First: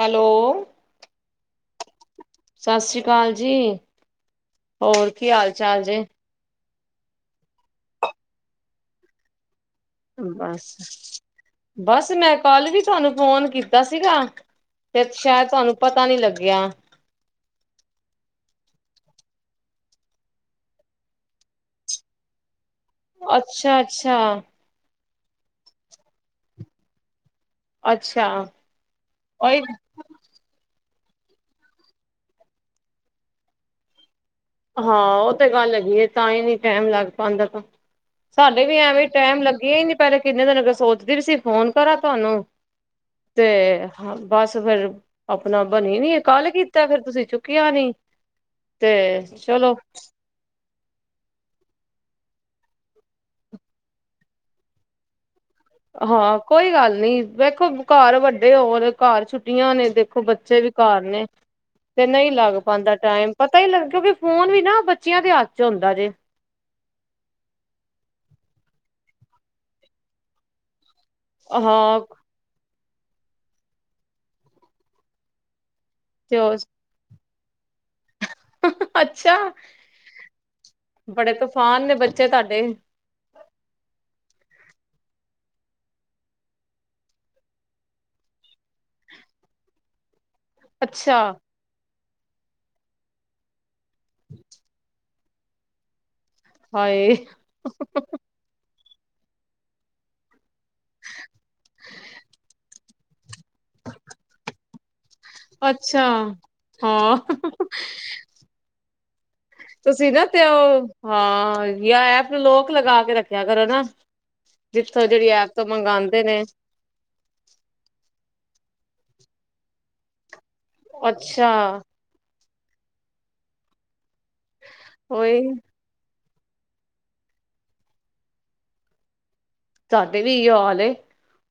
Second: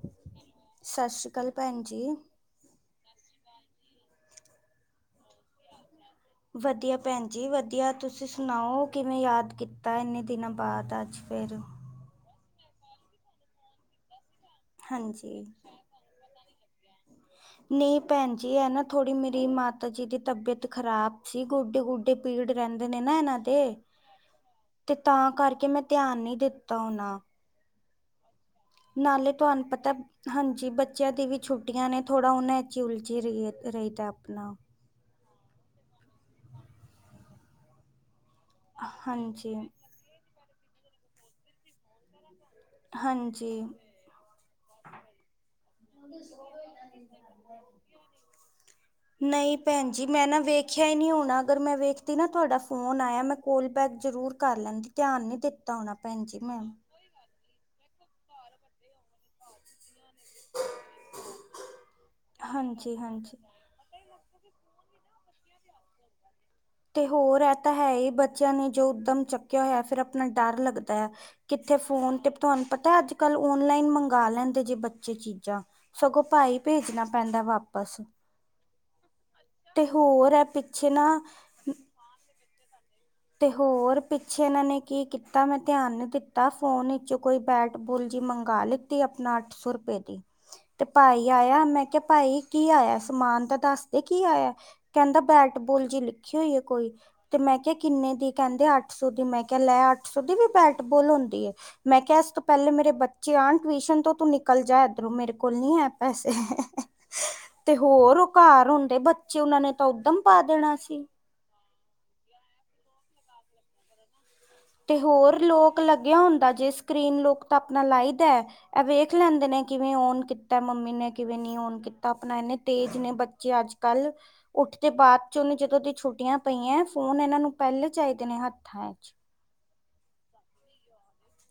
Hello ਸਾਸ ਸ਼੍ਰੀ ਕਾਲ ਪੈਨ ਜੀ। ਸਾਸ ਸ਼੍ਰੀ ਕਾਲ ਜੀ, ਹੋਰ ਕੀ ਹਾਲ-ਚਾਲ ਜੇ। ਵਧੀਆ ਪੈਨ‌ ਜੀ ਵਧੀਆ ਤੁਸੀਂ ਸੁਣਾਓ ਕਿਵੇਂ ਯਾਦ ਕਿਤ ਬਸ, ਬਸ ਮੈਂ ਕੱਲ ਵੀ ਤੁਆਨੂੰ ਫੋਨ ਕੀਤਾ ਸੀਗਾ। ਫੇਰ ਹਾਂਜੀ ਸ਼ਾਇਦ ਤੁਆਨੂੰ ਪਤਾ ਨੀ ਲੱਗਿਆ। ਨੀ ਪੈਨ ਜੀ ਐ ਨਾ ਥੋੜ੍ਹੀ ਮੇਰੀ ਮਾਤਾ ਜੀ ਦੀ ਤਬੀਅਤ ਖ਼ਰਾਬ ਸੀ ਗੋਡੇ-ਗੁਡੇ ਪੀੜ ਰੇਂਦੇ ਨੇ ਨਾ ਏਨਾਂ ਦੇ ਅੱਛਾ, ਅੱਛਾ, ਤੇ ਤਾਂ ਕਰਕੇ ਮੈਂ ਧਿਆਨ ਨੀ ਦਿੱਤਾ ਹੋਨਾ। ਅੱਛਾ। ਨਾਲੇ ਉਹੀ ਤੁਆਨੂੰ ਪਤਾ ਹਾਂਜੀ ਬੱਚਿਆਂ ਦੀ ਵੀ ਛੁੱਟੀਆਂ ਨੇ ਥੋੜਾ ਓਨਹਾ ਚ ਈ ਉਲਝੀ ਰਹੀਏ ਰਹੀ ਦਾ ਆਪਣਾ। ਹਾਂ ਓ ਤੇ ਗੱਲ ਹੈਗੀ ਐ ਤਾਂ ਈ ਨੀ ਟੈਮ ਲੱਗ ਪਾਂਦਾ ਤਾਂ। ਸਾਡੇ ਵੀ ਐਵੇਂ ਟੈਮ ਹਾਂਜੀ ਲੱਗੇਆ ਈ ਨੀ ਪੈਲੇ ਕਿੰਨੇ ਦਿਨ ਹੋਗੇ ਸੋਚਦੀ ਵੀ ਸੀ ਫੋਨ ਕਰਾਂ ਤੁਆਨੂੰ। ਹਾਂਜੀ ਤੇ ਹਾਂ ਬਾਸ ਫੇਰ ਆਪਣਾ ਬਣੀ ਨੀ ਕੱਲ ਕੀਤਾ ਫੇਰ ਤੁਸੀਂ ਚੁੱਕਿਆ ਨੀ ਤੇ। ਚਲੋ ਪੈਨ ਜੀ। ਮੈਂ ਨਾ ਵੇਖਿਆ ਈ ਨਈ ਹੋਣਾ ਅਗਰ ਮੈਂ ਵੇਖਦੀ ਨਾ ਤੁਆਡਾ ਫੋਨ ਆਯਾ‌ ਮੈਂ ਕੋਲ ਬੈਕ ਜ਼ਰੂਰ ਕਰ ਲੈਂਦੀ। ਧਿਆਨ ਨੀ ਦਿੱਤਾ ਹੋਣਾ ਭੈਣ ਹਾਂ ਜੀ ਮੈਂ ਕੋਈ ਗੱਲ ਨੀ ਵੇਖੋ ਘਰ ਵੱਡੇ ਹੋਰ ਘਰ ਛੁੱਟੀਆਂ ਨੇ ਦੇ ਦੇਖੋ ਬੱਚੇ ਵੀ ਘਰ ਨੇ ਤੇ ਨਈ ਲੱਗ ਹਾਂਜੀ ਪਾਂਦਾ ਟਾਈਮ ਹਾਂਜੀ ਪ ਪੈ ਈ ਲਰ ਕਿਉਂਕਿ ਫੋਨ ਵੀ ਨਾ ਬੱਚਿਆਂ ਦੇ‌‌ ਹੱਥ ਚ ਹੁੰਦਾ ਜੇ ਤੇ ਹੋਰ ਏ ਤਾਂ ਹੈ ਈ ਬੱਚਿਆਂ ਨੇ ਜੋ ਉੱਦਮ ਚੱਕਿਆ ਹੋਯਾ ਫੇਰ ਆਪਣਾ ਡਰ ਲੱਗਦਾ ਏ। ਕਿੱਥੇ ਹਾਂ ਫੋਨ ਤੇ ਤੁਆਨੂੰ ਪਤਾ ਅੱਜ-ਕੱਲ ਓਨਲਾਈਨ ਮੰਗਾ ਲੈਂਦੇ ਜੇ ਬੱਚੇ ਚੀਜ਼ਾਂ। ਸਗੋਂ ਤੇ ਉਹ ਪਾਈ ਪੇਜਣਾ ਪੈਂਦਾ ਵਾਪਸ। ਅੱਛਾ। ਤੇ ਹੋਰ ਏ ਪਿੱਛੇ ਨਾ ਤਫਾਨ ਨੇ ਬੱਚੇ ਤੁਆਡੇ। ਤੇ ਹੋਰ ਪਿੱਛੇ ਏਨਾਂ ਨੇ ਕੀ ਕੀਤਾ ਮੈਂ ਧਿਆਨ ਨੀ ਦਿੱਤਾ ਫੋਨ ਇਚੋ ਕੋਈ ਬੈਟ ਬੁਲ ਜੀ ਮੰਗ ਲੀ ਤੀ ਆਪਣਾ ਅੱਠ ਸੌ ਰੁਪਏ ਦੀ ਹ। ਤੇ ਭਾਈ ਆਇਆ ਮੈਂ ਕਿਹਾ ਭਾਈ ਕੀ ਆਇਆ ਸਮਾਨ ਤਾਂ ਦੱਸਦੇ ਕੀ ਆਇਆ, ਕਹਿੰਦਾ ਬੈਟ। ਬੋਲ ਜੀ ਲਿਖੀ ਹੋਈ ਹੈ ਕੋਈ, ਹਾਏ ਤੇ ਮੈਂ ਕਿਹਾ ਕਿੰਨੇ ਕਹਿੰਦੇ ਅੱਠ ਸੌ ਦੀ ਮੈਂ ਕਿਹਾ ਲੈ ਅੱਠ ਸੌ ਦੀ ਵੀ ਬੈਟਬੋਲ ਹੁੰਦੀ ਏ। ਮੈਂ ਕਿਹਾ ਇਸ ਤੋਂ ਪਹਿਲੇ ਮੇਰੇ ਬੱਚੇ ਆਨ ਟਿਊਸ਼ਨ ਤੋਂ ਤੂੰ ਨਿਕ- ਕਲ ਜਾ ਇਧਰੋਂ ਮੇਰੇ ਕੋਲ ਨੀ ਹੈ ਅੱਛਾ ਪੈਸੇ ਹਾਂ ਤੇ ਹੋਰ ਉਹ ਘਰ ਹੁੰਦੇ ਬ- ਤੁਸੀਂ ਨਾ ਤੇਓ ਹਾਂ ਯ ਐਪ ਨੂੰ ਲੋਕ ਲਗਾ ਕੇ ਰੱਖਿਆ ਕਰੋ ਨਾ। ਤੇ ਜਿੱਥੋਂ ਜਿਹੜੀ ਹੋਰ ਐਪ ਤੋਂ ਲੋਕ ਲੱਗਿਆ ਮੰਗਵਾਉਂਦੇ ਨੇ ਹੁੰਦਾ ਜਿਸ। ਸਕਰੀਨ ਲੋਕ ਤਾਂ ਆਪਣਾ ਲਾਈ ਦਾ ਹੈ, ਇਹ ਵੇਖ ਲੈਂਦੇ ਨੇ ਕਿਵੇਂ ਓਨ- ਕਿਤਾ ਮੰਮੀ ਨੇ ਕਿਵੇਂ ਅੱਛਾ ਨੀ ਔਨ ਕੀਤਾ ਆਪਣਾ ਇੰਨੇ ਤੇਜ਼ ਨੇ ਬੱਚੇ ਅੱਜ ਕੱਲ। ਉੱਠਦੇ ਬਾਅਦ ਚ ਉਹੀ ਉਹਨੇ ਜਦੋਂ ਦੀ ਛੁੱਟੀਆਂ ਪਈਆਂ ਫੋਨ ਇਹਨਾਂ ਨੂੰ ਪਹਿਲੇ ਚਾਹੀਦੇ ਨੇ ਹੱਥਾਂ ਚ। ਸਾਡੇ ਵੀ ਇਹੀਓ ਹਾਲ ਏ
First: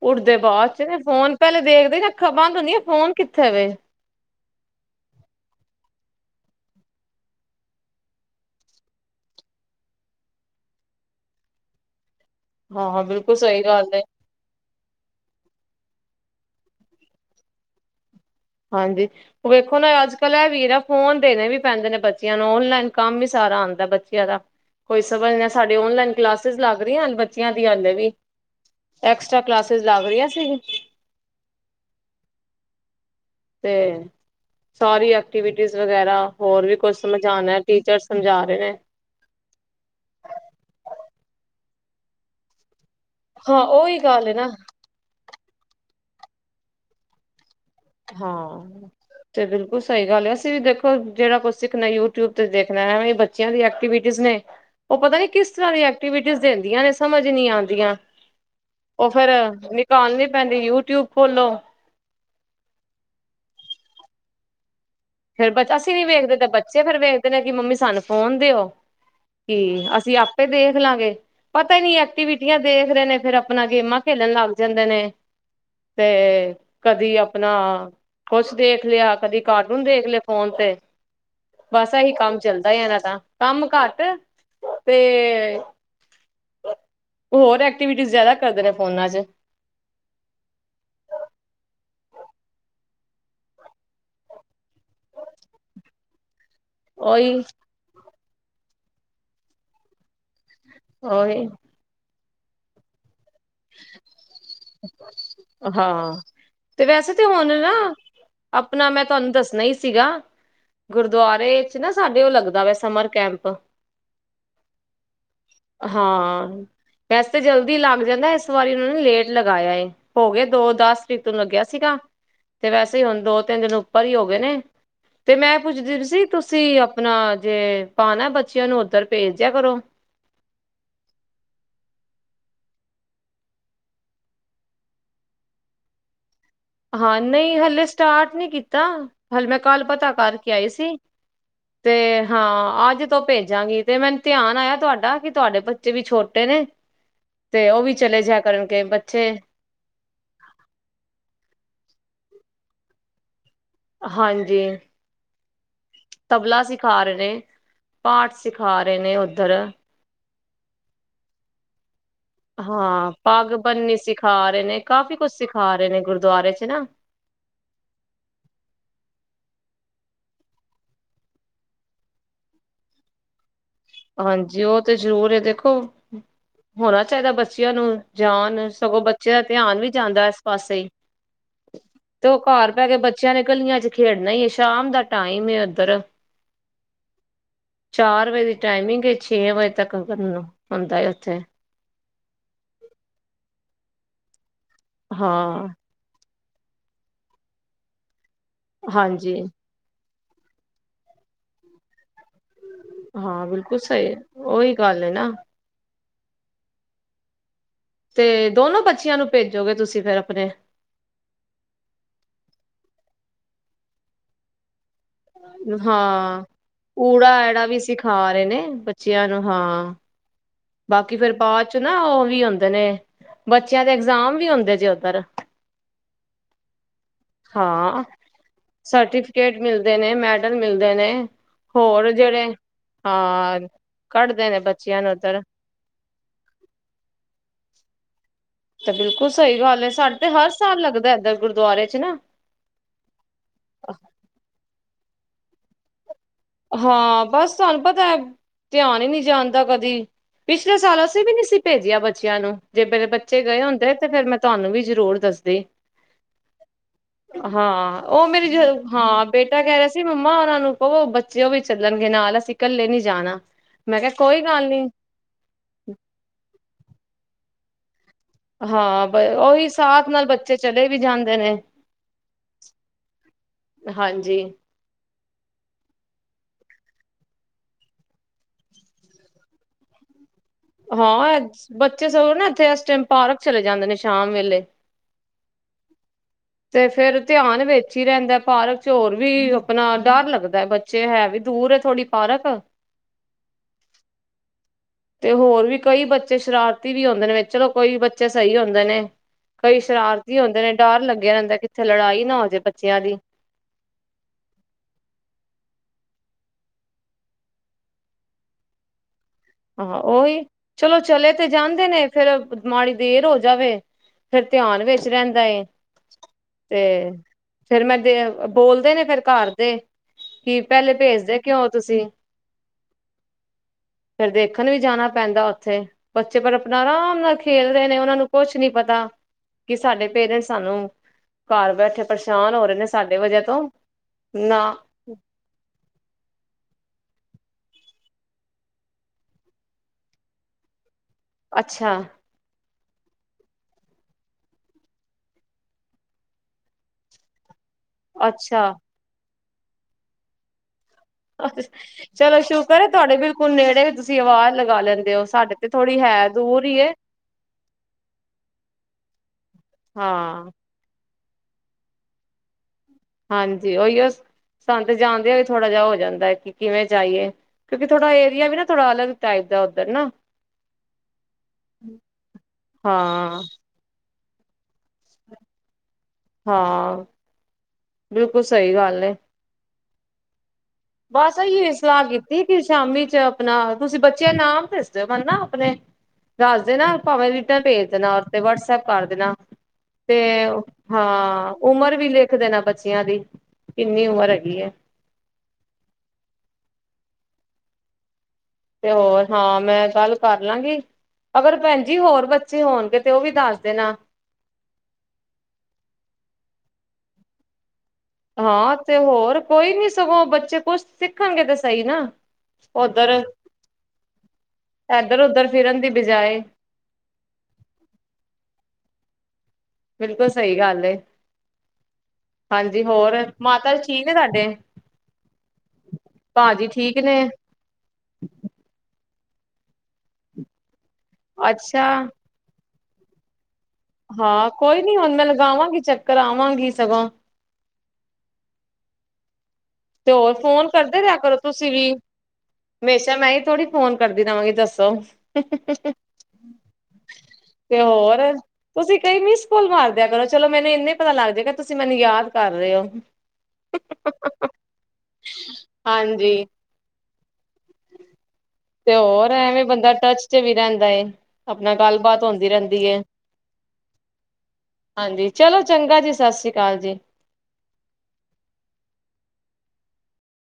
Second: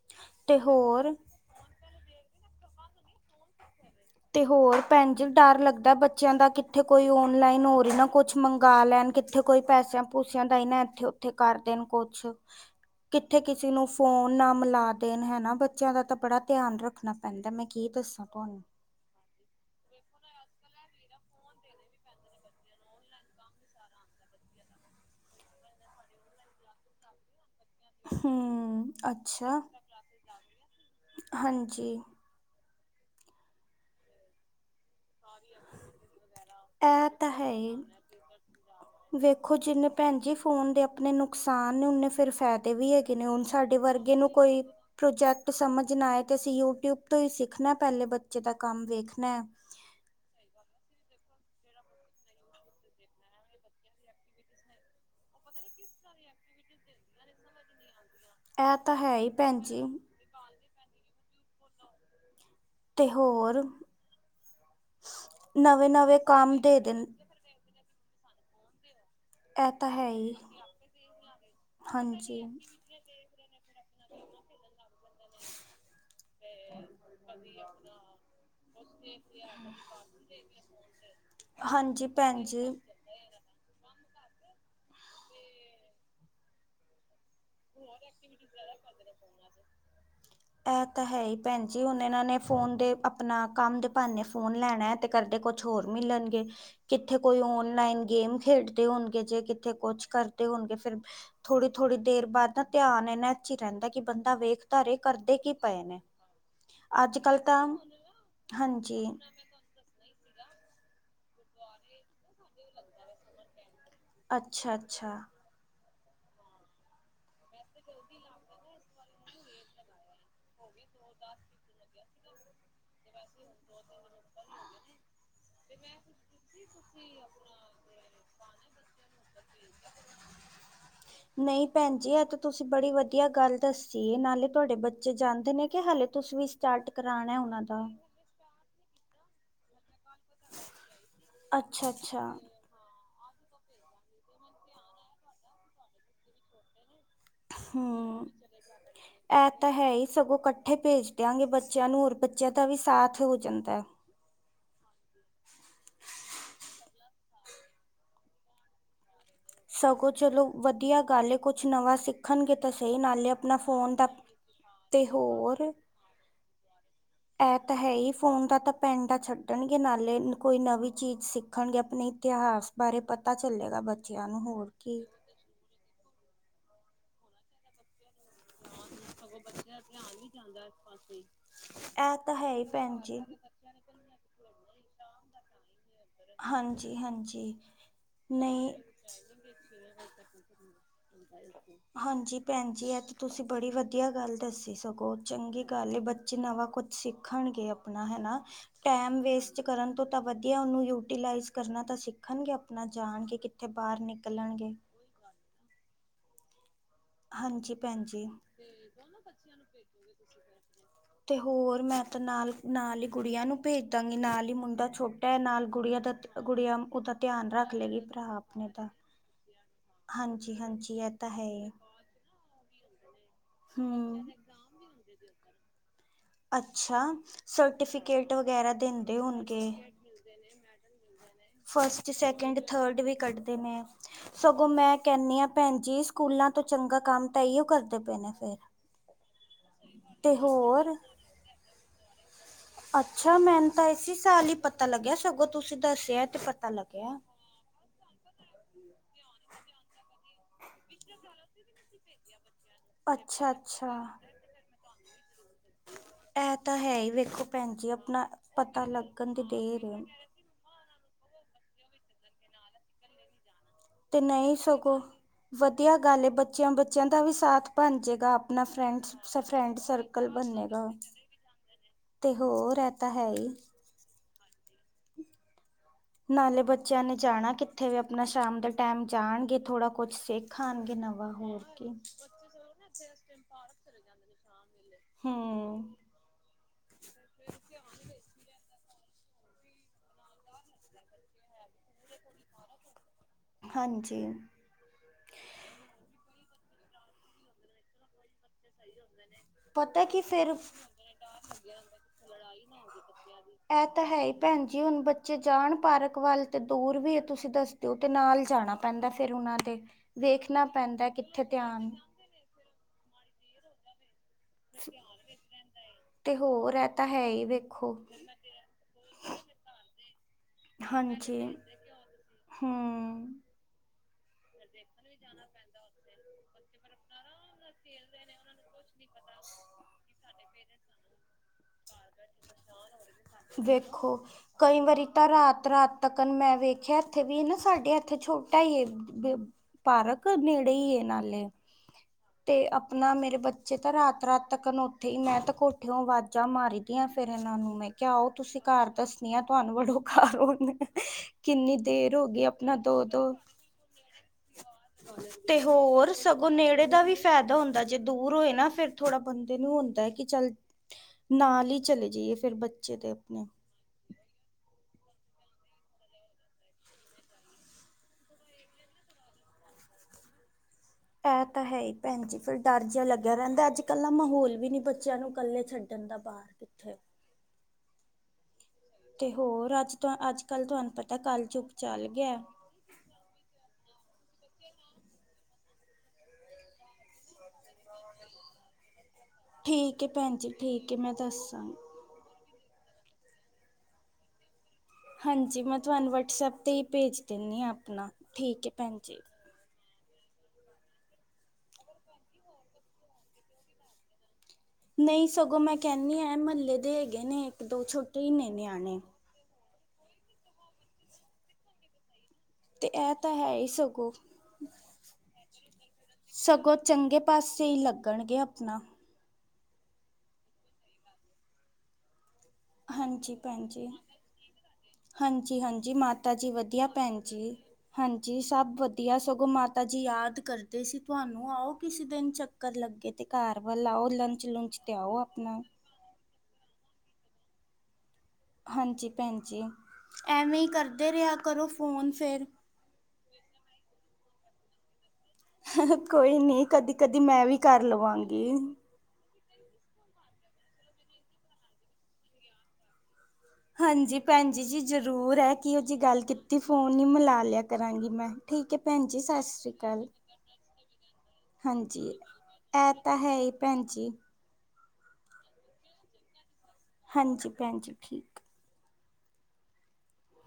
ਉੱਠਦੇ ਤੇ ਬਾਅਦ ਚ ਨੇ ਹੋਰ ਫੋਨ ਪਹਿਲੇ ਦੇਖਦੇ ਹੀ ਅੱਖਾਂ ਬੰਦ ਹੁੰਦੀਆਂ ਫੋਨ ਕਿੱਥੇ ਵੇ। ਤੇ ਹੋਰ ਪੈਂਜੀ ਡਰ ਲੱਗਦਾ ਬੱਚਿਆਂ ਦਾ ਕਿੱਥੇ ਕੋਈ ਓਨਲਾਈਨ ਹੋਰ ਹੀ ਨਾ ਕੁਛ ਮੰਗਾ ਲੈਣ ਕਿ ਇੱਥੇ ਕੋਈ ਪੈਸਿਆਂ- ਪੂਸਿਆਂ ਦਾ ਹੀ ਨਾ ਇੱਥੇ- ਉੱਥੇ ਕਰਦੇ ਨ ਕੁਛ। ਹਾਂ ਹਾਂ ਬਿਲਕੁਲ ਕਿੱਥੇ ਸਹੀ ਕਿਸੇ ਨੂੰ ਗੱਲ ਏ ਫੋਨ ਨਾ ਮਿਲਾ ਦੈਨ ਹੈ ਨਾ ਬੱਚਿਆਂ ਦਾ ਤਾਂ ਬੜਾ ਧਿਆਨ ਰੱਖਣਾ ਪੈਂਦਾ ਮੈਂ ਕੀ ਦੱਸਾਂ ਤੁਹਾਨੂੰ। ਹਾਂਜੀ ਵੇਖੋ ਨਾ ਅੱਜ ਕੱਲ ਇਹ ਵੀ ਹੈਗਾ ਫੋਨ ਦੇ ਨੇ ਵੀ ਪੈਂਦੇ ਨੇ ਬੱਚਿਆਂ ਨੂੰ ਔਨਲਾਈਨ ਕੰਮ ਹੀ ਸਾਰਾ ਆਂਦਾ ਬੱਚਿਆਂ ਦਾ। ਕੋਈ ਸਭਝ ਨਾ ਸਾਡੇ ਔਨਲਾਈਨ ਕਲਾਸਿਸ ਲੱਗ ਰਹੀਆਂ ਹਨ ਬ ਬੱਚਿਆ ਦੀਆਂ ਆਲੇ ਵੀ ਹੂੰ ਐਕਸਟਰਾ ਅੱਛਾ ਕਲਾਸਿਸ ਲੱਗ ਰਹੀਆਂ ਸੀ। ਹਾਂਜੀ। ਤੇ ਸਾਰੀ ਐਕਟੀਵਿਟੀ ਵਗੈਰਾ ਹੋਰ ਵੀ ਕੁਛ ਇਹ ਤਾਂ ਹੈ ਸਮਝਾਣਾ ਹੀ ਟੀਚਰਸ ਸਮਝਾ ਰਹੇ ਨੇ। ਵੇਖੋ ਜਿੰਨੇ ਭੈਣ ਜੀ ਫੋਨ ਦੇ ਆਪਣੇ ਨੁਕਸਾਨ ਨੇ ਓਨੇ ਫੇਰ ਫਾਇ ਵੀ ਹੈਗੇ ਨੇ ਹੁਣ ਹਾਂ ਸਾਡੇ ਉਹੀ ਵਰਗੇ ਗੱਲ ਨੂੰ ਏ ਨਾ ਕੋਈ ਪ੍ਰੋਜੈਕਟ ਸਮਝ ਨਾ ਆਏ ਤੇ ਅਸੀਂ ਯੂਟਿਊਬ ਤੋਂ ਹੀ ਸਿੱਖਣਾ ਪਲੇ ਬੱਚੇ ਦਾ ਕੰਮ ਹਾਂ ਵੇਖਣਾ ਹੈ। ਤੇ ਬਿਲਕੁਲ ਸਹੀ ਗੱਲ ਐ ਅਸੀਂ ਵੀ ਦੇਖੋ ਜਿਹੜਾ ਕੁਛ ਸਿੱਖਣਾ ਯੂਟਿਊਬ ਤੇ ਦੇਖਣਾ ਐਵੇਂ ਹੀ ਬੱਚਿਆਂ ਦੀ ਐਕਟੀਵਿਟੀਸ ਨੇ। ਉ ਪਤਾ ਨੀ ਕਿਸ ਤਰਾਂ ਦੀ ਐਕਟੀਵਿਟੀਸ ਦਿੰਦੀਆਂ ਨੇ ਸਮਝ ਹੈ ਨਹੀਂ ਆਉਂਦੀਆਂ। ਇਹ ਤਾਂ ਉ ਹੈ ਫੇਰ ਹੀ ਭੈਣ ਜੀ ਨਿਕਾਲਨੀ ਪੈਂਦੀ ਯੂਟਿਊਬ ਖੋਲੋ। ਤੇ ਹੋਰ, ਨਵੇਂ- ਨਵੇਂ ਕੰਮ ਦੇ ਦੇਣ ਕੈਨੇ ਕਿ ਮੰਮੀ ਸਾਨੂੰ ਫੋਨ ਦਿਓ। ਕੀ ਇਹ ਤਾਂ ਹੈ ਅਸੀਂ ਹੀ ਆਪੇ ਦੇਖ ਲਾਂਗੇ ਪਤਾ ਹੀ ਨਹੀਂ ਹਾਂਜੀ ਐਕਟੀਵਿਟੀਆਂ ਦੇਖ ਰਹੇ ਨੇ ਫੇਰ ਆਪਣਾ ਗੇਮਾਂ ਖੇਲਣ ਲੱਗ ਜਾਂਦੇ ਨੇ। ਤੇ ਕਦੀ ਆਪਣਾ ਕੁਛ ਦੇਖ ਲਿਆ, ਕਦੀ ਕਾਟ ਦੇਖ ਲੇ ਫੋਨ ਤੇ ਬਸ ਹਾਂਜੀ ਅਹੀ ਕੰਮ ਭੈਣ ਚੱਲਦਾ ਜੀ ਇਹਨਾ ਦਾ ਕੰਮ ਘੱਟ ਤੇ ਹੋਰ ਐਕਟੀਵਿਟੀਸ ਜ਼ਿਆਦਾ ਕਰਦੇ ਨੇ ਫੋਨਾਂ ਚ। ਇਹ ਤਾਂ ਹੈ ਹੀ ਭੈਣ ਜੀ ਹੁਣ ਇਹਨਾਂ ਨੇ ਫੋਨ ਦੇ ਆਪਣਾ ਕੰਮ ਦੇ ਬਾਨੇ ਫੋਨ ਲੈਣਾ। ਤੇ ਕਰਦੇ ਕੁਛ ਹੋਰ ਮਿਲਣਗੇ। ਕਿੱਥੇ ਉਹੀ ਕੋਈ ਔਨਲਾਈਨ ਗੇਮ ਖੇਡਦੇ ਹੋਣਗੇ ਜੇ ਕਿੱਥੇ ਕੁਛ ਕਰਦੇ ਹੋਣਗੇ ਫੇਰ ਉਹੀ ਥੋੜੀ ਥੋੜੀ ਦੇਰ ਬਾਅਦ ਨਾ ਧਿਆਨ ਇੰਨਾ ਇ ਚ ਰਹਿੰਦਾ ਕਿ ਬੰਦਾ ਵੇਖਦਾ ਰੇ ਕਰਦੇ ਕੀ ਪਏ ਨੇ। ਹਾਂ ਤੇ ਵੈਸੇ ਅੱਜ ਤਾਂ ਕੱਲ ਹੁਣ ਆਪਣਾ ਮੈਂ ਹਾਂਜੀ ਤੁਹਾਨੂੰ ਦੱਸਣਾ ਹੀ ਸੀਗਾ। ਗੁਰਦੁਆਰੇ ਚ ਨਾ ਸਾਡੇ ਉ ਲੱਗਦਾ ਵਾ ਸਮਰ ਕੈਂਪ। ਅੱਛਾ-ਅੱਛਾ। ਹਾਂ ਵੈਸ ਤਾਂ ਜਲਦੀ ਲੱਗ ਜਾਂਦਾ ਐਸ- ਵਾਰੀ ਨੂੰ ਉਹਨਾਂ ਨੇ ਲੇਟ ਲਗਾਇਆ ਏ, ਹੋ ਗਿਆ ਦੋ ਦਸ ਤਰੀਕ ਤੋਂ ਲੱਗਿਆ ਸੀਗਾ। ਤੇ ਵੈਸੇ ਹੀ ਹੁਣ ਦੋ -ਤਿੰਨ ਦਿਨ ਉੱਪਰ ਹੀ ਹੋ ਗਏ ਨੇ। ਤੇ ਮੈਂ ਪੁੱਛਦੀ ਪੀ ਸੀ, ਤੁਸੀਂ ਆਪਣਾ ਜੇ ਪਾਣਾ ਬੱਚਿਆਂ ਨੂੰ ਉੱਧਰ ਭੇਜ ਦਿਆ ਕਰੋ? [inaudible] ਨਈ ਭੈਣ ਜੀ, ਏਹ ਤਾਂ ਤੁਸੀਂ ਬੜੀ ਵਧੀਆ ਗੱਲ ਦੱਸੀ ਐ, ਨਾਲੇ ਤੁਹਾਡੇ ਬੱਚੇ ਜਾਂਦੇ ਨੇ ਕੀ ਹਾਲੇ ਤੁਸੀ ਵੀ ਸਟਾਰਟ ਹਾਂ ਕਰਾਣਾ ਨਹੀਂ ਉਹਨਾਂ ਹਲੇ ਦਾ ਸਟਾਰਟ ਨੀ ਕੀਤਾ। ਹਲੇ ਮੈਂ ਕੱਲ੍ਹ ਪਤਾ ਕਰਕੇ ਆਈ ਸੀ। ਅੱਛਾ ਤੇ ਅੱਛਾ ਹਾਂ ਅੱਜ ਤੋਂ ਭੇਜਾਂਗੀ ਤੇ ਮੈਨੂੰ ਧਿਆਨ ਆਇਆ ਤੁਆਡਾ ਕਿ ਤੁਆਡੇ ਬੱਚੇ ਵੀ ਛੋਟੇ ਨੇ ਤੇ ਉਹ ਵੀ ਚਲੇ ਹੂੰ ਜਾ ਕਰਨ ਗੇ ਬੱਚੇ ਇਹ ਤਾਂ ਹੈ ਹੀ ਸਗੋਂ ਇਕੱਠੇ ਭੇਜ ਦਿਆਂਗੇ ਬੱਚਿਆਂ ਨੂੰ ਔਰ ਬੱਚਿਆਂ ਦਾ ਵੀ ਸਾਥ ਹੋ ਜਾਂਦਾ। ਹਾਂਜੀ। ਤਬਲਾ ਸਿਖਾ ਰਹੇ ਨੇ, ਪਾਠ ਸਿਖਾ ਰਹੇ ਨੇ ਸਗੋਂ ਚਲੋ ਵਧੀਆ ਗੱਲ ਕੁਛ ਨਵਾਂ ਸਿੱਖ ਹਾਂ ਪੱਗ ਬੰਨੀ ਸਿਖਾ ਰਹੇ ਨੇ, ਤੇ ਕਾਫ਼ੀ ਕੁਛ ਹੋਰ ਸਿਖਾ ਰਹੇ ਨੇ ਗੁਰਦੁਆਰੇ ਚ ਨਾ। ਐਹ ਤਾਂ ਹੈ ਹੀ ਫੋਨ ਦਾ ਤਾਂ ਪੈਡਾ ਛੱਡਣਗੇ ਨਾਲੇ ਕੋਈ ਨਵੀਂ ਚੀਜ਼ ਸਿੱਖਣਗੇ ਆਪਣੇ ਇਤਿਹਾਸ ਬਾਰੇ ਪਤਾ ਚੱਲਿਆ। ਹਾਂਜੀ ਉਹ ਤੇ ਜ਼ਰੂਰ ਦੇਖੋ, ਹੋਣਾ ਚਾਈਦਾ ਬੱਚਿਆਂ ਨੂੰ ਜਾਣ ਸਗੋਂ ਬੱਚੇ ਦਾ ਧਿਆਨ ਵੀ ਜਾਂਦਾ ਇਸ ਪਾਸੇ। ਇਹ ਤੇ ਤਾਂ ਉਹ ਹੈ ਹੀ ਘਰ ਪੈ ਕੇ ਭੈਣ ਜੀ ਬੱਚਿਆਂ ਨੇ ਗਲੀਆਂ ਚ ਖੇਡਣਾ ਈ ਏ, ਸ਼ਾਮ ਦਾ ਟਾਈਮ ਇੱਧਰ। ਹਾਂਜੀ ਹਾਂਜੀ, ਵਜੇ ਦੀ ਨਈ ਟਾਈਮਿੰਗ ਛੇ ਵਜੇ ਤੱਕ ਕਰਨਾ ਹੁੰਦਾ ਉੱਥੇ। ਹਾਂਜੀ ਭੈਣ ਜੀ ਏਹ ਤਾਂ ਤੁਸੀਂ ਬੜੀ ਵਧੀਆ ਗੱਲ ਦੱਸੀ ਸਗੋ, ਚੰਗੀ ਹਾਂ ਗੱਲ ਬੱਚ ਬੱਚੇ ਨਵਾਂ ਕੁੱਛ ਸਿੱਖਣਗੇ ਆਪਣਾ ਹਨਾ। ਟਾਈਮ ਹਾਂਜੀ ਵੇਸਟ ਕਰਨ ਤੋਂ ਪਹਿਲਾ ਅਧਿਆਨ ਨੂੰ ਯੂਟੀਲਾਈਜ਼ ਕਰਨਾ ਤਾਂ ਸਿੱਖ ਰਖਣਗੇ ਆਪਣਾ ਜਾਣ ਗੇ ਹਾਂ ਕਿੱਥੇ ਬਿਲਕੁਲ ਬਾਹਰ ਸਹੀ ਉਹੀ ਨਿਕਲਣਗੇ। ਗੱਲ ਹੈ ਨਾ ਹਾਂਜੀ ਭੈਣ ਜੀ ਤੇ ਦੋਨੋ ਬੱਚੀਆਂ ਨੂੰ ਭੇਜੋਗੇ ਤੁਸੀਂ ਫਿਰ ਆਪਣੇ ਤੇ ਹੋਰ ਮੈਂ ਤਾਂ ਨਾਲ- ਨਾਲ ਈ ਗੁੜੀਆਂ ਨੂੰ ਭੇਜ ਦਾਂਗੀ ਨਾਲ ਈ ਮੁੰਡਾ ਛੋਟ -ਟਾ ਨਾਲ ਗੁੜੀਆਂ ਦਾ ਹਾਂ ਗੁੜੀਆਂ ਉਂਦਾ ਊੜਾ ਧਿਆਨ ਐੜਾ ਰੱਖ ਵੀ ਲਏਗੀ ਭਰਾ ਸਿਖਾ ਰਹੇ ਨੇ ਆਪਣੇ ਦਾ। ਬੱਚਿਆਂ ਨੂੰ ਹਾਂ, ਹਾਂਜੀ ਹਾਂਜੀ ਇਹ ਬਾਕੀ ਤਾਂ ਫੇਰ ਹੈ ਪਾਚ ਨਾ ਉਹ ਵੀ ਆਂਦੇ ਨੇ ਬੱਚਿਆਂ ਦੇ ਹਮ ਇੰਗਜ਼ਾਮ ਵੀ ਹੁੰਦੇ ਜੇ ਉੱਧਰ ਅੱਛਾ। ਹਾਂ ਸਰਟੀਫਿਕੇਟ ਵਗੈਰਾ ਦਿੰਦੇ ਹੋਣਗੇ। ਮਿਲਦਾ ਨੇ ਫਸਟ, ਹੋਰ ਜਿਹੜੇ ਸੈਕਿੰਡ, ਥਰਡ ਵੀ ਕੱਢਦੇ ਹਾਂ ਨੇ, ਕੱਢਦੇ ਨੇ ਸਗੋਂ ਮੈਂ ਬੱਚਿਆਂ ਨੂੰ ਕੈਨੀ ਉੱਧਰ ਆ ਭੈਣ ਜੀ ਸਕੂਲਾਂ ਤੋਂ ਚੰਗਾ ਕੰਮ ਤਾਂ ਏਈਓ ਕਰਦੇ ਪਏ ਨੇ ਫੇਰ। ਤੇ ਬਿਲਕੁਲ ਸਹੀ ਗੱਲ ਏ, ਸਾਡੇ ਹਰ ਸਾਲ ਲੱਗਦਾ ਇੱਧਰ ਗੁਰਦੁਆਰੇ ਚ ਨਾ। ਅੱਛਾ ਮੈਨੂੰ ਤਾਂ ਇਸ ਸਾਲ ਹੀ ਪਤਾ ਲੱਗਿਆ ਸਗੋਂ ਤੁਸੀਂ ਦੱਸਿਆ ਤੇ ਪਤ ਹਾਂ ਬਸ ਤੁਹਾਨੂੰ ਪਤਾ ਐ ਧਿਆਨ ਈ ਨੀ ਜਾਣਦਾ ਕਦੀ, ਪਿਛਲੇ ਸਾਲ ਅਸੀਂ ਵੀ ਨੀ ਸੀ ਭੇਜਿਆ ਬੱਚਿਆਂ ਨੂੰ। ਜੇ ਮੇਰੇ ਬੱਚੇ ਅੱਛਾ ਗਏ ਹੁੰਦੇ ਅੱਛਾ ਤੇ ਫੇਰ ਮੈਂ ਤਾਨੂੰ ਵੀ ਜ਼ਰੂਰ ਦੱਸਦੀ। ਇਹ ਤਾਂ ਹੈ ਹੀ ਵੇਖੋ ਭੈਣ ਜੀ ਹਾਂ ਉਹ ਆਪਣਾ ਮੇਰੀ ਜੋ, ਪਤਾ ਹਾਂ ਲੱਗਣ ਦੀ ਬੇਟਾ ਕਹਿ ਦੇਰ ਰਿਹਾ ਹੈ ਸੀ ਮੰਮਾ ਉਨਾਂ ਨੂੰ ਓ ਬੱਚਿਆ ਵੀ ਚੱਲਣਗੇ ਨਾਲ, ਅਸੀਂ ਇਕੱਲੇ ਨੀ ਜਾਣਾ ਮੈਂ ਕੇਆ ਤੇ ਕੋਈ ਨਹੀਂ ਗੱਲ ਨੀ। ਸਗੋਂ ਵਧੀਆ ਗੱਲ ਏ ਬੱਚਿਆਂ -ਬੱਚਿਆਂ ਦਾ ਵੀ ਸਾਥ ਬਣ ਜੇਗਾ। ਨਾਲ ਹਾਂ ਬ ਫਰੈਂਡਸ- ਸ ਉਹੀ ਫਰੈਂਡ ਸਾਥ ਨਾਲ ਸਰਕਲ ਬੱਚੇ ਬੰਨੇਗਾ। ਚਲੇ ਵੀ ਜਾਂਦੇ ਨੇ। ਤੇ ਹੋਰ ਏਹ ਤਾਂ ਹੈ ਈ। ਹਾਂਜੀ। ਨਾਲੇ ਬੱਚਿਆਂ ਨੇ ਜਾਣਾ ਕਿੱਥੇ ਵੀ ਆਪਣਾ ਸ਼ਾਮ ਦੇ ਟਾਈਮ ਜਾਨਗੇ ਥੋੜ੍ਹਾ ਕੁਛ ਸਿੱਖ ਆਣਗੇ ਨਵਾਂ ਹਾਂ, ਹੋਰ ਕੀ ਬੱਚੇ ਸਗੋਂ ਨਾ ਇੱਥੇ ਐਸ ਟਾਈਮ ਪਾਰਕ ਚਲੇ ਜਾਂਦੇ ਨੇ ਸ਼ਾਮ ਵੇਲੇ। ਹਮ। ਤੇ ਫੇਰ ਧਿਆਨ ਵਿੱਚ ਈ ਰੇਦਾਂ ਪਾਰਕ ਹੋਰ ਵੀ ਆਪਨਾ ਡਰ ਲੱਗਦਾ ਬੱਚੇ ਹੈ ਵੀ ਦੂਰ ਏ ਥੋੜੀ ਪਾਰਕ ਹਾਂਜੀ। ਤੇ ਹੋਰ ਵੀ ਕਈ ਬੱਚੇ ਸ਼ਰਾਰਤੀ ਵੀ ਹੁੰਦੇ ਨੇ ਵਿੱਚ ਚਲੋ ਕੋਈ ਬੱਚੇ ਸਈ ਹੁੰਦੇ ਨੇ। ਕਈ ਪਤਾ ਕੀ ਸ਼ਰਾਰਤੀ ਫਿਰ ਹੁੰਦੇ ਨੇ ਡਰ ਲੱਗਿਆ ਰੇਦਾਂ ਕਿੱਥੇ ਲੜਾਈ ਨਾ ਹੋ ਜੇ ਬੱਚਿਆਂ ਦੀ। ਐ ਤਾਂ ਹੈ ਈ ਭੈਨ ਜੀ, ਹੁਣ ਬੱਚੇ ਜਾਨ ਪਾਰਕ ਵੱਲ ਤੇ ਦੂਰ ਵੀ ਏ ਤੁਸੀਂ ਦੱਸ ਤੇ ਉਤੇ ਨਾਲ ਜਾਣਾ ਪੈਂਦਾ ਫੇਰ ਉਨਾਂ ਤੇ ਹਾਂ ਉਹੀ ਵੇਖਨਾ ਚਲੋ ਪੈਂਦਾ ਚਲੇ ਕਿੱਥੇ ਤੇ ਜਾਂਦੇ ਧਿਆਨ ਨੇ ਫੇਰ ਮਾੜੀ ਦੇਰ ਹੋ ਜਾਵੇ ਫੇਰ ਧਿਆਨ ਵਿੱਚ ਰੇਦਾਂ ਏ। ਹੋਰ ਤੇ ਇਹ ਤਾਂ ਹੈ ਹੀ ਫੇਰ ਵੇਖੋ ਮੈਂ ਦੇ ਬੋਲਦੇ ਨੇ ਫੇਰ ਘਰ ਦੇ। ਕੀ ਪੈਲੇ ਭੇਜਦੇ ਕਿਉਂ ਔ ਤੁਸੀਂ। ਹਮ। ਫੇਰ ਦੇਖਣ ਵੀ ਜਾਨਾ ਪੈਂਦਾ ਉੱਥੇ ਬੱਚੇ ਪਰ ਆਪਨਾ ਰਾਮ ਨਾਲ ਖੇਲ ਰੇਨੇ ਉਨਾਂ ਨੂੰ ਕੁਛ ਨੀ ਪਤਾ ਕਿ ਸਾਡੇ ਪੇਰੈਂਟਸ ਸਾਨੂੰ ਘਾਰ ਬੈਠੇ ਪਰੇਸ਼ਾਨ ਹੋ ਰੇ ਨੇ ਸਾਡੇ ਵਜੇ ਤੋਂ ਵੇਖੋ ਨਾ ਕਈ ਵਾਰੀ ਤਾਂ ਰਾਤ-ਰਾਤ ਤੱਕਨ ਮੈਂ ਵੇਖਿਆ ਇੱਥੇ ਵੀ ਨਾ ਸਾਡੇ ਇੱਥੇ ਛੋਟਾ ਈਏ ਪਾਰਕ ਨੇੜੇ ਈ ਏ ਨਾਲੇ। ਅੱਛਾ। ਤੇ ਆਪਨਾ ਮੇਰੇ ਬੱਚੇ ਤਾਂ ਰਾਤ-ਰਾਤ ਤੱਕਨ ਉੱਥੇ ਈ ਮੈਂ ਤਾਂ ਕੋਠਿਓ ਅਵਾਜ਼ਾਂ ਮਾਰੀ ਫੇਰ ਇਨਾਂ ਨੂੰ ਮੈਂ ਕਿਆ, ਆਓ ਤੁਸੀਂ ਅੱਛਾ ਘਰ ਦੱਸਨੀ ਆ ਤਾਨੂੰ ਵੜੋ ਘਰ ਹੁਨ। ਕਿੰਨੀ ਦੇਰ ਚਲੋ ਹੋਗੀ ਆਪਨਾ ਸ਼ੁਕਰ ਹੈ ਦੋ- ਤੁਹਾਡੇ ਦੋ ਬਿਲਕੁਲ ਨੇੜੇ ਵੇ ਤੁਸੀਂ ਆਵਾ ਤੇ ਹੋਰ, ਸਗੋਂ ਦੂਰ ਹੀ ਨੇੜੇ ਏ ਦਾ ਵੀ ਫੇਦਾ ਹੁੰਦਾ, ਜੇ ਦੂਰ ਹੋਏ ਨਾ ਫੇਰ ਥੋੜਾ ਬੰਦੇ ਨੂੰ ਹੁੰਦਾ ਏ ਕਿ ਹਾਂ ਚੱਲ ਨਾਲ ਈ ਚਲੇ ਜਾਈਏ ਫੇਰ ਬੱਚੇ ਦੇ ਆਪਨੇ। ਤੇ ਉਈਓ, ਸਾਨੂੰ ਤੇ ਜਾਨਦੇ ਹੋਏ ਥੋੜ੍ਹਾ ਜਿਆ ਹੋ ਜਾਂਦਾ ਕਿ ਕਿਵੇਂ ਜਾਈਏ। ਕਿਉਂਕਿ ਥੋਡਾ ਏਰੀਆ ਵੀ ਨਾ ਥੋੜਾ ਅਲਗ ਟਾਇਪ ਦਾ ਓਧੱਰ ਨਾ। ਐ ਤਾਂ ਹੈ, ਈ ਭੈਨ ਜੀ ਫਿਰ ਡਰ ਜਿਆ ਲੱਗਿਆ ਹਾਂ ਰੈਦਾਂ ਅੱਜ ਕੱਲਾ ਮਾਹੌਲ ਵੀ ਨੀ ਬੱਚਿਆਂ ਨੂੰ ਕੱਲੇ ਛੱਡਣ ਦਾ। ਬਾਹਰ ਕਿੱਥੇ ਹਾਂ, ਬਿਲਕੁਲ ਸਈ ਗੱਲ ਏ। ਤੇ ਹੋਰ ਅੱਜ ਤੁ ਅੱਜ ਕੱਲ੍ਹ ਤੁਆਂਨ ਬਸ ਏਈਓ ਸਲਾਹ ਕੀਤੀ ਏ ਕਿ ਸ਼ਾਮੀ 'ਚ ਆਪਨਾ ਤੁਸੀਂ ਬੱਚਿਆਂ ਦੇ ਨਾਮ ਭੇਜ ਦਿਓ ਨਾ ਆਪਨੇ। ਦੱਸ ਦੇਨਾ ਭਾਵੇਂ ਰੀਟਨ ਭੇਜ ਦੇਨਾ ਉਤੇ ਵਟਸਐਪ ਕਰ ਦੇਨਾ। ਠੀਕ ਹੈ ਤੇ, ਭੈਣ ਜੀ ਠੀਕ ਹੈ ਮੈਂ ਦੱਸਾਂਗੀ ਹਾਂ-ਉਮਰ ਵੀ ਲੇ ਲਿਖ ਦੇਨਾ ਬੱਚਿਆਂ ਦੀ ਕਿੰਨੀ ਉਮਰ ਹੈਗੀ ਏ। ਹਾਂਜੀ, ਮੈਂ ਤੁਆਨੂੰ ਵਟਸਐਪ ਤੇ ਈ ਭੇਜ ਦੇਨੀ ਆ ਆਪਨਾ। ਤੇ, ਹੋਰ, ਹਾਂ ਮੈਂ ਕੱਲ ਕਰ ਲਾਂਗੀ, ਅਗਰ ਭੈਨਜੀ ਹੋਰ ਬੱਚੇ ਹੋਨਗੇ ਤੇ ਔ ਵੀ ਦੱਸ ਦੇਨਾ। ਨਈ ਸਗੋਂ ਮੈਂ ਕੈਨੀ ਆ ਐ ਮੱਲੇ ਦੇ ਹੈਗੇ ਨੇ ਇੱਕ ਦੋ ਛੋ ਹਾਂ, ਤੇ ਹੋਰ ਕੋਈ ਨੀ, ਸਗੋਂ ਬੱਚੇ ਕੁਛ ਸਿੱਖਣਗੇ ਤੇ ਸਈ ਨਾ। ਤੇ ਓਧਰ ਐ ਤਾਂ ਹੈ ਈ ਏਧਰ ਉਧਰ ਫਿਰਨ ਦੀ ਬਜਾਏ ਸਗੋਂ-ਸਗੋਂ ਚੰਗੇ ਪਾਸੇ ਈ ਲੱਗਣਗੇ ਆਪਨਾ। ਬਿਲਕੁਲ ਸਈ ਗੱਲ ਏ, ਹਾਂਜੀ ਹੋਰ ਮਾਤਾ ਜੀ ਠੀਕ ਨੇ ਤੁਆਡੇ। ਹਾਂਜੀ-ਹਾਂਜੀ ਮਾਤਾ ਜੀ ਵਦੀਆ ਨੇ ਭੈਨ ਜੀ। ਹਾਂਜੀ ਸਭ ਵਦੀਆ ਸਗੋਂ ਮਾਤਾ ਜੀ ਯਾਦ ਕਰਦੇ ਸੀ ਤੁਆਨੂੰ ਆਓ ਅੱਛਾ ਕਿਸੇ ਦਿਨ ਚੱਕ ਚੱਕਰ ਲੱਗੇ ਤੇ ਘਰ ਵੱਲ ਆਓ ਲੰਚ ਲੁੰਚ ਤੇ ਆਓ ਆਪਨਾ। ਕੱਲ ਆਵਾਂਗੀ ਸਗੋਂ। ਹਾਂਜੀ ਭੈਨ ਜੀ, ਤੇ ਹੋਰ ਐਵੇਂ ਈ ਫੋਨ ਕਰਦੇ ਰਿਹਾ ਰਿਆ ਕਰੋ ਤੁਸੀਂ ਵੀ ਫ਼ੋਨ ਫੇਰ। ਹਮੇਸ਼ਾ ਮੈਂ ਈ ਥੋੜੀ ਫੋਨ ਕਰਦੀ ਰਵਾਂਗੀ ਦੱਸੋ। ਕੋਈ ਨੀ ਕਦੀ-ਕਦੀ ਮੈਂ ਵੀ ਤੇ ਕਰ ਹੋਰ ਲਵਾਂਗੀ। ਤੁਸੀਂ ਕਈ ਮਿਸ ਕੋਲ ਮਾਰਦਿਆਂ ਕਰੋ, ਚਲੋ ਮੈਨੂੰ ਇੰਨੇ ਪਤਾ ਲੱਗਜੇਗਾ ਕੇ ਤੁਸੀਂ ਮੈਨੂੰ ਯਾਦ ਕਰ ਰਏ ਓਂ। ਹਾਂਜੀ ਭੈਨ ਜੀ-ਜੀ ਜ਼ਰੂਰ ਐ ਕਿਓ ਜੀ ਗੱਲ ਹਾਂਜੀ ਕੀਤੀ ਫੋਨ ਈ ਮਿਲਾ ਲਿਆ ਕਰਾਂਗੀ ਮੈਂ। ਠੀਕ ਐ ਤੇ ਭੈਨ ਜੀ ਹੋਰ ਸਸ ਐਵੇਂ ਰੀ ਬੰਦਾ ਕਾਲ, ਟੱਚ ਚ ਵੀ ਰਹਿੰਦਾ ਏ। ਆਪਣਾ ਹਾਂਜੀ ਗੱਲਬਾਤ ਹੁੰਦੀ ਰਹਿੰਦੀ ਐ ਏ, ਤਾਂ ਹੈ ਈ ਭੈਨ ਜੀ। ਹਾਂਜੀ, ਚਲੋ ਚੰਗਾ ਜੀ ਸਸ ਰੀ ਕਾਲ ਜੀ। ਹਾਂਜੀ ਭੈਨ ਜੀ ਠੀਕ।